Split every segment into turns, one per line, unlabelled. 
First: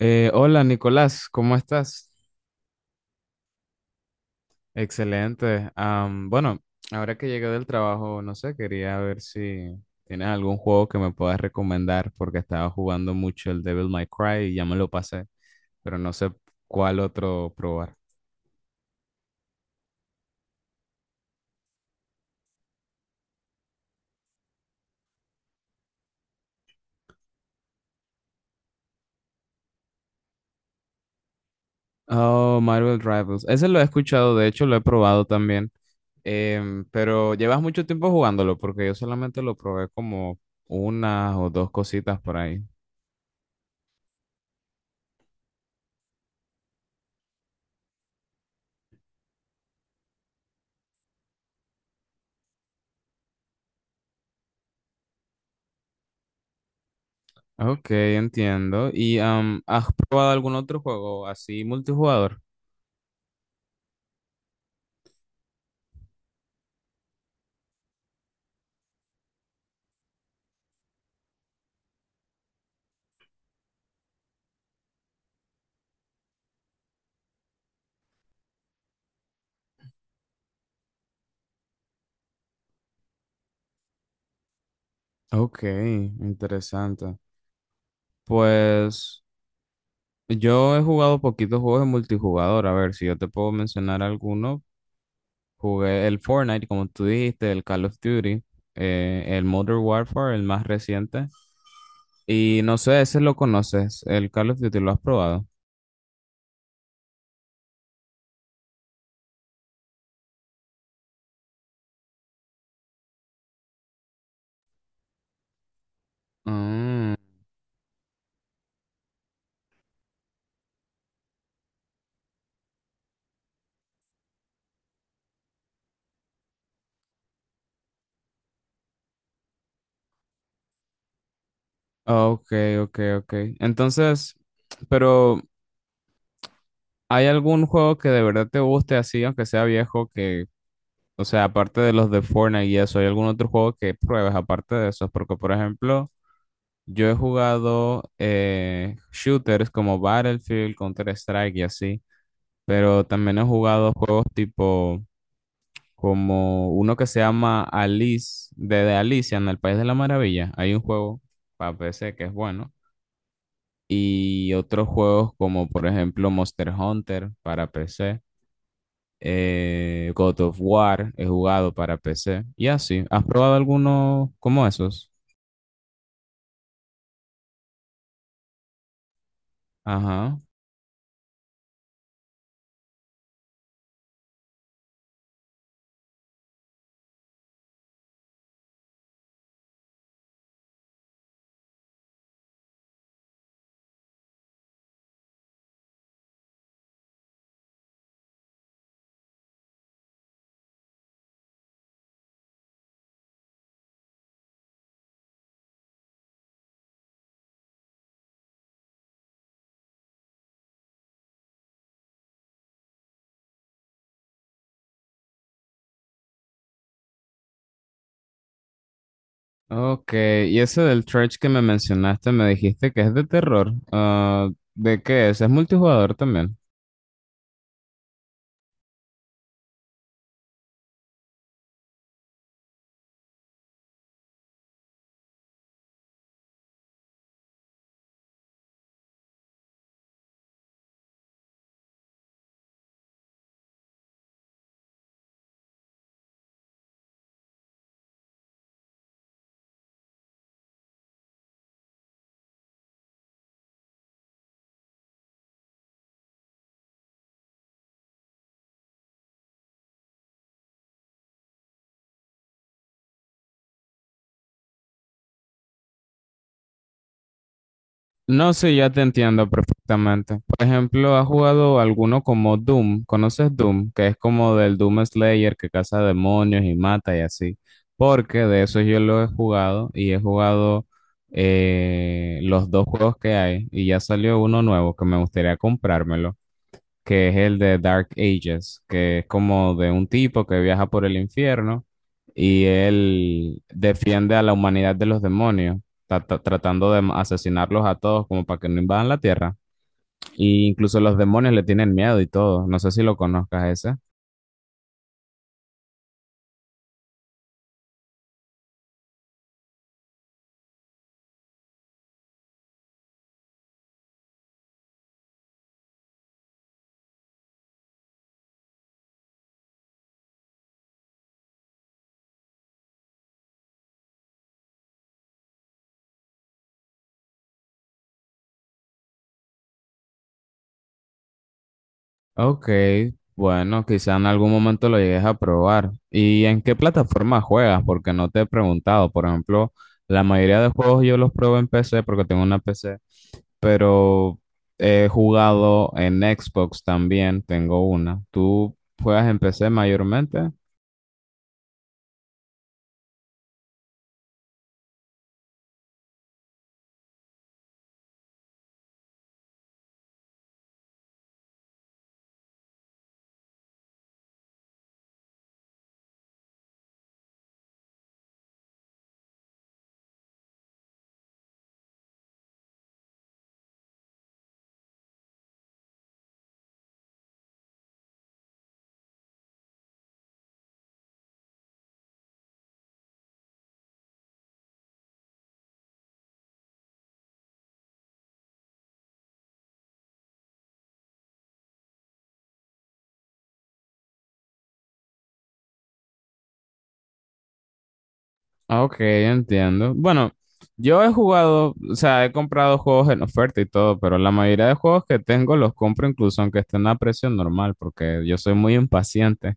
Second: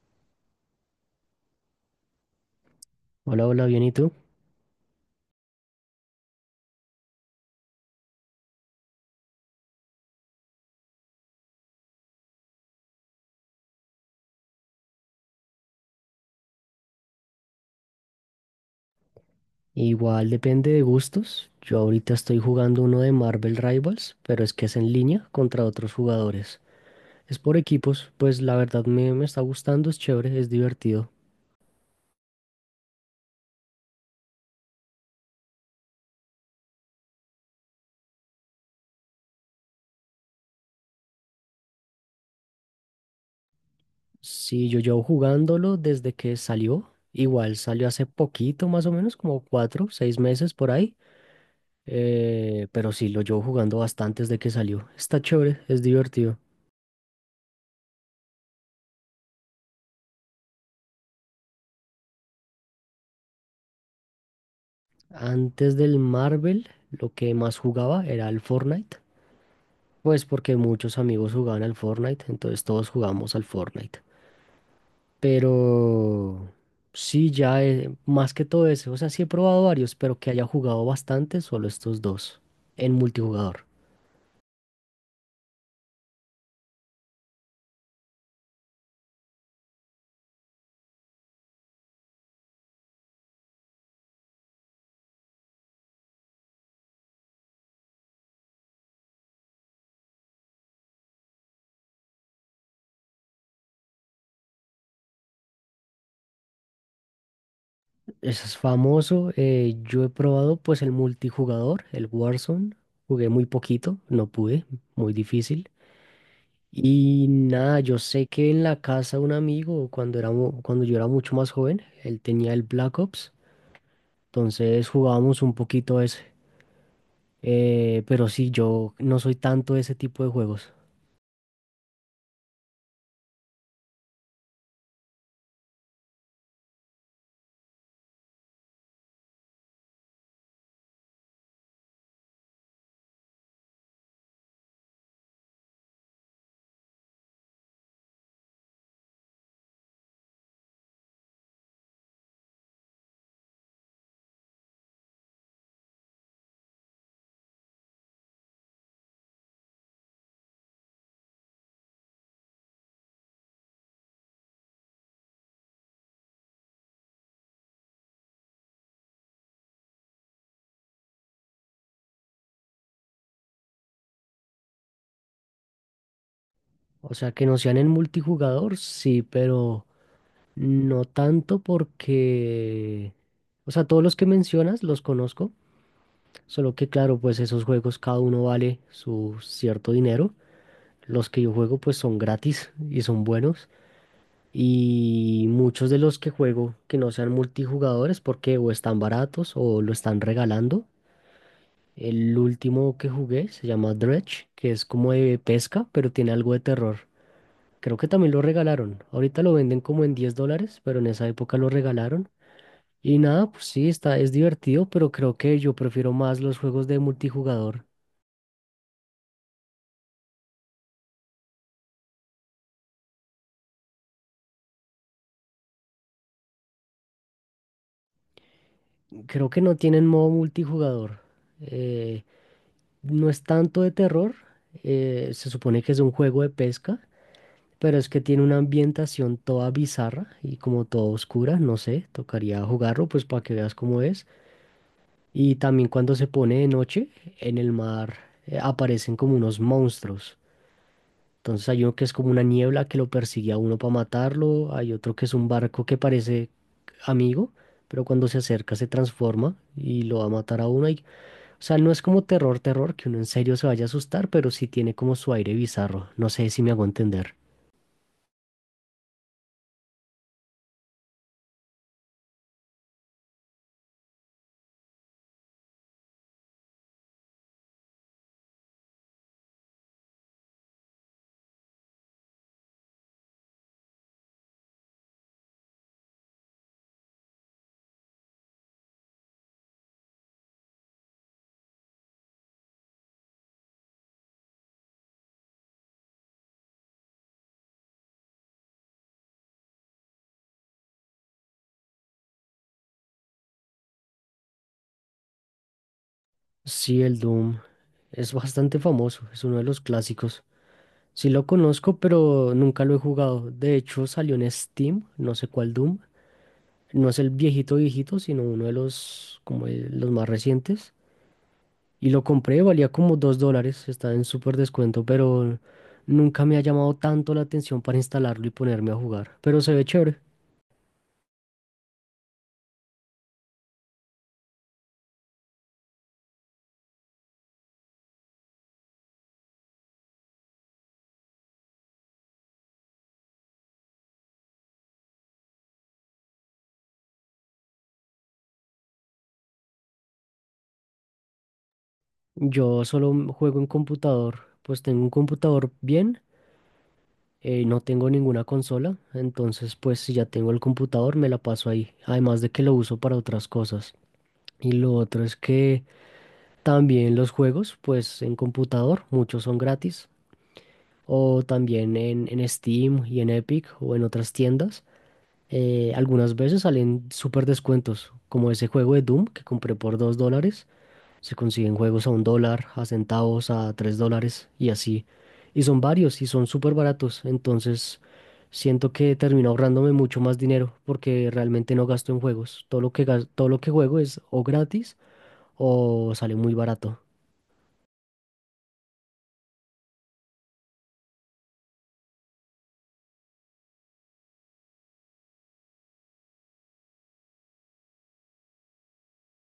Hola Nicolás, ¿cómo estás?
Hola, hola, bien, ¿y tú?
Excelente. Bueno, ahora que llegué del trabajo, no sé, quería ver si tienes algún juego que me puedas recomendar porque estaba jugando mucho el Devil May Cry y ya me lo pasé, pero no sé cuál otro probar.
Igual depende de gustos. Yo ahorita estoy jugando uno de Marvel Rivals, pero es que es en línea contra otros jugadores. Es por equipos, pues la verdad me está gustando, es chévere, es divertido.
Oh, Marvel Rivals. Ese lo he escuchado, de hecho lo he probado también. Pero llevas mucho tiempo jugándolo porque yo solamente lo probé como una o dos cositas por ahí.
Sí, yo llevo jugándolo desde que salió. Igual salió hace poquito, más o menos, como 4, 6 meses por ahí. Pero sí, lo llevo jugando bastante desde que salió. Está chévere, es divertido.
Ok, entiendo. ¿Y has probado algún otro juego así multijugador?
Antes del Marvel, lo que más jugaba era el Fortnite. Pues porque muchos amigos jugaban al Fortnite, entonces todos jugamos al Fortnite. Pero sí, ya más que todo eso, o sea, sí he probado varios, pero que haya jugado bastante, solo estos dos en multijugador.
Ok, interesante. Pues yo he jugado poquitos juegos de multijugador. A ver, si yo te puedo mencionar alguno. Jugué el Fortnite, como tú dijiste, el Call of Duty, el Modern Warfare, el más reciente. Y no sé, ese lo conoces, el Call of Duty, ¿lo has probado?
Eso es famoso, yo he probado pues el multijugador, el Warzone, jugué muy poquito, no pude, muy difícil.
Mm,
Y nada, yo sé que en la casa de un amigo, cuando era, cuando yo era mucho más joven, él tenía el Black Ops. Entonces jugábamos un poquito. Pero sí, yo no soy tanto de ese tipo de juegos.
ok, ok, ok. Entonces, pero... ¿Hay algún juego que de verdad te guste así, aunque sea viejo, que, o sea, aparte de los de Fortnite y eso, hay algún otro juego que pruebes aparte de esos? Porque, por ejemplo, yo he jugado shooters como Battlefield, Counter-Strike y así, pero también he jugado juegos tipo como uno que se llama Alice, de Alicia en el País de la Maravilla. Hay un juego para PC que es bueno. Y otros juegos como, por ejemplo, Monster Hunter para PC. God of War, he jugado para PC. Y así, ¿has probado alguno como esos?
O sea, que no sean en multijugador, sí, pero
Ajá.
no tanto porque... O sea, todos los que mencionas los conozco, solo que claro, pues esos juegos cada uno vale su cierto dinero. Los que yo juego pues son gratis y son buenos. Y muchos de los que juego que no sean multijugadores porque o están baratos o lo están regalando. El último que jugué se llama Dredge, que es como de pesca, pero tiene algo de terror. Creo que también lo regalaron. Ahorita lo venden como en 10 dólares, pero en esa época lo regalaron. Y nada, pues sí, está, es divertido, pero creo que yo prefiero más los juegos de multijugador.
Ok, y ese del Church que me mencionaste, me dijiste que es de terror. Ah, ¿de qué es? ¿Es multijugador también?
Creo que no tienen modo multijugador. Eh, no es tanto de terror, se supone que es un juego de pesca, pero es que tiene una ambientación toda bizarra y como toda oscura, no sé, tocaría jugarlo pues para que veas cómo es. Y también cuando se pone de noche, en el mar aparecen como unos monstruos. Entonces hay uno que es como una niebla que lo persigue a uno para matarlo, hay otro que es un barco que parece amigo, pero cuando se acerca se transforma y lo va a matar a uno. Y, o sea, no es como terror, terror, que uno en serio se vaya a asustar, pero sí tiene como su aire bizarro. No sé si me hago entender.
No sé, ya te entiendo perfectamente. Por ejemplo, ¿has jugado alguno como Doom? ¿Conoces Doom? Que es como del Doom Slayer que caza demonios y mata y así. Porque de eso yo lo he jugado y he jugado los dos juegos que hay y ya salió uno nuevo que me gustaría comprármelo que es el de Dark Ages, que es como de un tipo que viaja por el infierno y él defiende a la humanidad de los demonios, tratando de asesinarlos a todos como para que no invadan la Tierra. Y incluso los demonios le tienen miedo y todo. No sé si lo conozcas ese.
Sí, el Doom es bastante famoso, es uno de los clásicos. Sí lo conozco, pero nunca lo he jugado. De hecho, salió en Steam, no sé cuál Doom. No es el viejito viejito, sino uno de los, como los más recientes. Y lo compré, valía como 2 dólares, está en súper descuento, pero nunca me ha llamado tanto la atención para instalarlo y ponerme a jugar. Pero se ve chévere.
Ok, bueno, quizá en algún momento lo llegues a probar. ¿Y en qué plataforma juegas? Porque no te he preguntado. Por ejemplo, la mayoría de juegos yo los pruebo en PC porque tengo una PC, pero he jugado en Xbox también, tengo una. ¿Tú juegas en PC mayormente?
Yo solo juego en computador, pues tengo un computador bien, no tengo ninguna consola, entonces pues si ya tengo el computador me la paso ahí, además de que lo uso para otras cosas. Y lo otro es que también los juegos, pues en computador, muchos son gratis, o también en, Steam y en Epic o en otras tiendas. Algunas veces salen súper descuentos, como ese juego de Doom que compré por 2 dólares. Se consiguen juegos a 1 dólar, a centavos, a 3 dólares y así. Y son varios y son súper baratos. Entonces siento que termino ahorrándome mucho más dinero porque realmente no gasto en juegos. Todo lo que juego es o gratis o sale muy barato.
Ah, ok, entiendo. Bueno, yo he jugado, o sea, he comprado juegos en oferta y todo, pero la mayoría de juegos que tengo los compro incluso aunque estén a precio normal, porque yo soy muy impaciente,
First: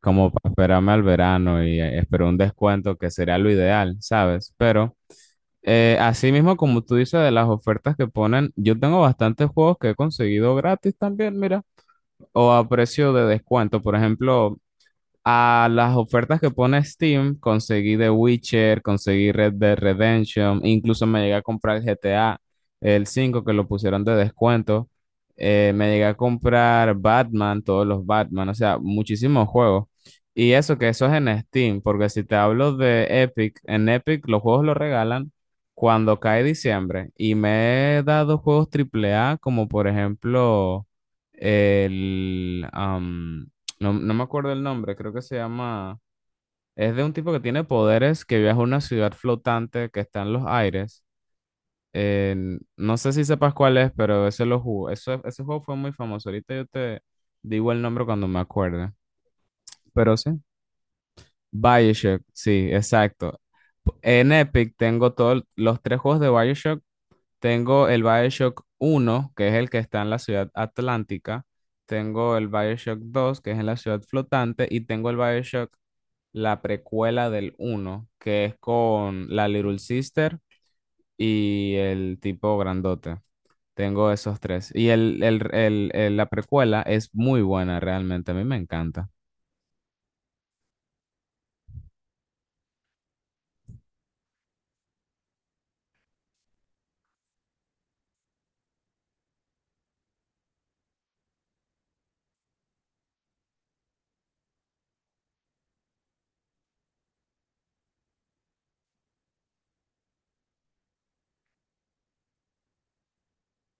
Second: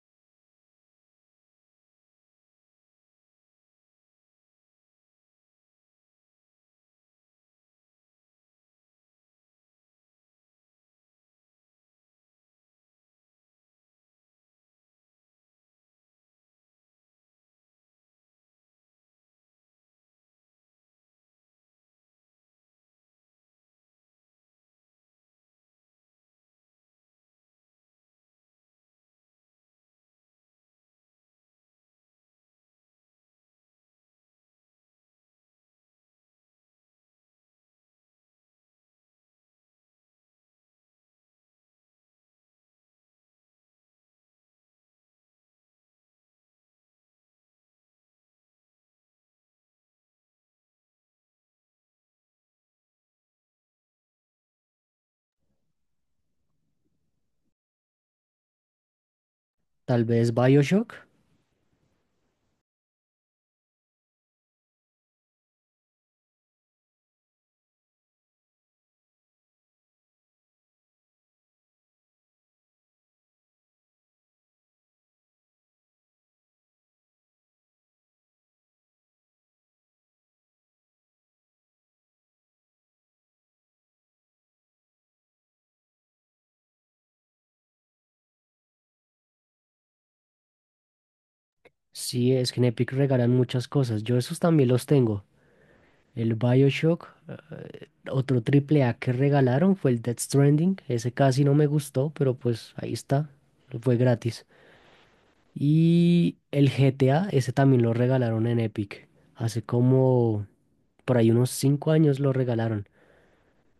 como para esperarme al verano y espero un descuento que sería lo ideal, ¿sabes? Pero así mismo, como tú dices de las ofertas que ponen, yo tengo bastantes juegos que he conseguido gratis también, mira, o a precio de descuento. Por ejemplo, a las ofertas que pone Steam, conseguí The Witcher, conseguí Red Dead Redemption, incluso me llegué a comprar el GTA, el 5 que lo pusieron de descuento. Me llegué a comprar Batman, todos los Batman, o sea, muchísimos juegos. Y eso que eso es en Steam, porque si te hablo de Epic, en Epic los juegos los regalan cuando cae diciembre y me he dado juegos triple A como por ejemplo el... am, no, no me acuerdo el nombre, creo que se llama... Es de un tipo que tiene poderes que viaja a una ciudad flotante que está en los aires. Eh, no sé si sepas cuál es, pero ese lo jugó. Eso, ese juego fue muy famoso. Ahorita yo te digo el nombre cuando me acuerde.
Tal
Pero
vez
sí.
BioShock.
BioShock, sí, exacto. P- En Epic tengo todos los tres juegos de BioShock. Tengo el BioShock uno que es el que está en la ciudad atlántica. Tengo el BioShock 2 que es en la ciudad flotante. Y tengo el BioShock, la precuela del uno que es con la Little Sister y el tipo grandote. Tengo esos tres. Y la precuela es muy buena, realmente. A mí me encanta.
Sí, es que en Epic regalan muchas cosas. Yo esos también los tengo. El BioShock, otro triple A que regalaron fue el Death Stranding. Ese casi no me gustó, pero pues ahí está. Fue gratis. Y el GTA, ese también lo regalaron en Epic. Hace como por ahí unos 5 años lo regalaron.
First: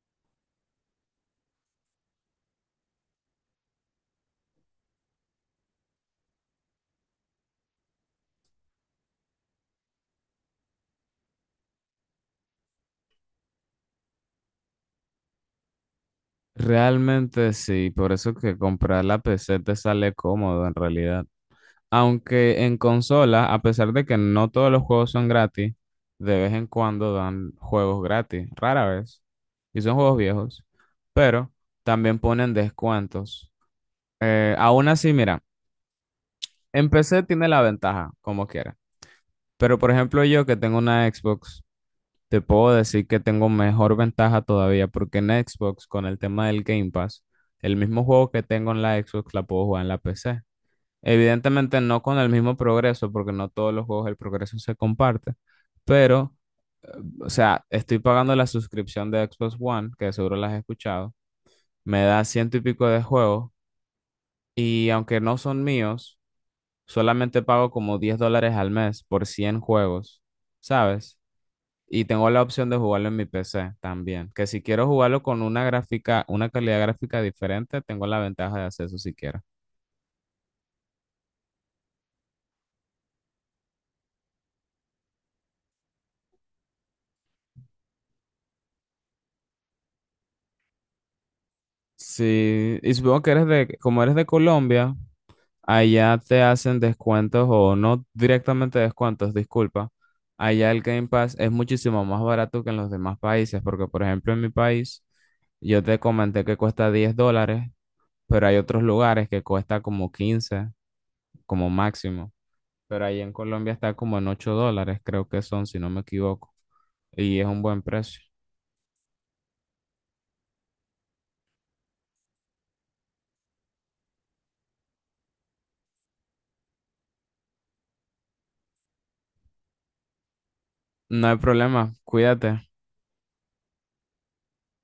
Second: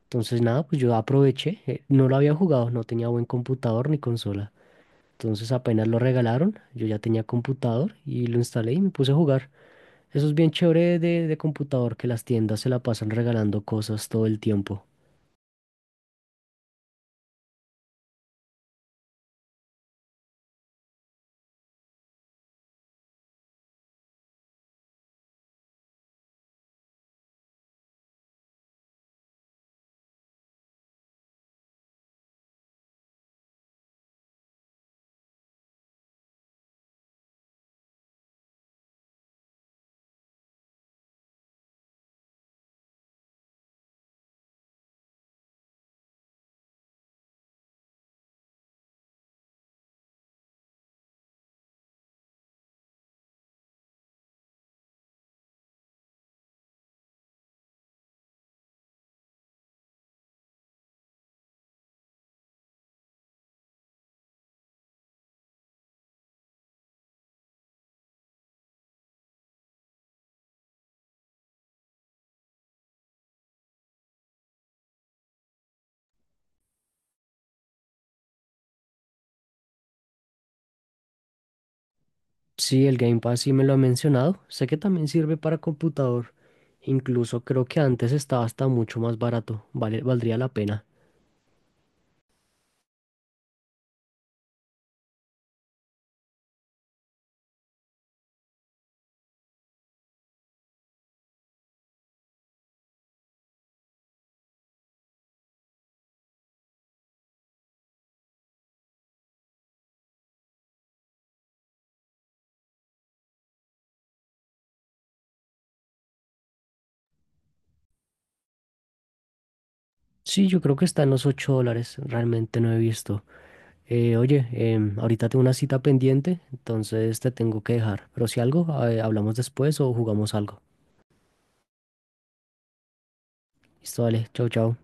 Entonces nada, pues yo aproveché. No lo había jugado, no tenía buen computador ni consola. Entonces apenas lo regalaron, yo ya tenía computador y lo instalé y me puse a jugar. Eso es bien chévere de computador, que las tiendas se la pasan regalando cosas todo el tiempo.
Realmente sí, por eso que comprar la PC te sale cómodo en realidad. Aunque en consola, a pesar de que no todos los juegos son gratis, de vez en cuando dan juegos gratis, rara vez. Y son juegos viejos, pero también ponen descuentos. Aún así, mira, en PC tiene la ventaja, como quiera. Pero por ejemplo, yo que tengo una Xbox, te puedo decir que tengo mejor ventaja todavía, porque en Xbox, con el tema del Game Pass, el mismo juego que tengo en la Xbox la puedo jugar en la PC. Evidentemente no con el mismo progreso, porque no todos los juegos el progreso se comparte. Pero, o sea, estoy pagando la suscripción de Xbox One, que seguro la has escuchado. Me da ciento y pico de juegos. Y aunque no son míos, solamente pago como $10 al mes por 100 juegos, ¿sabes? Y tengo la opción de jugarlo en mi PC también, que si quiero jugarlo con una gráfica, una calidad gráfica diferente, tengo la ventaja de hacer eso si quiero.
Sí, el Game Pass sí me lo ha mencionado. Sé que también sirve para computador. Incluso creo que antes estaba hasta mucho más barato. Vale, valdría la pena.
Sí, y supongo que eres de, como eres de Colombia, allá te hacen descuentos o no directamente descuentos, disculpa. Allá el Game Pass es muchísimo más barato que en los demás países, porque por ejemplo en mi país yo te comenté que cuesta $10, pero hay otros lugares que cuesta como 15 como máximo, pero ahí en Colombia está como en $8, creo que son, si no me equivoco, y es un buen precio.
Sí, yo creo que está en los 8 dólares. Realmente no he visto. Oye, ahorita tengo una cita pendiente, entonces te tengo que dejar. Pero si algo, hablamos después o jugamos algo.
No hay problema, cuídate.
Listo, vale. Chau, chau.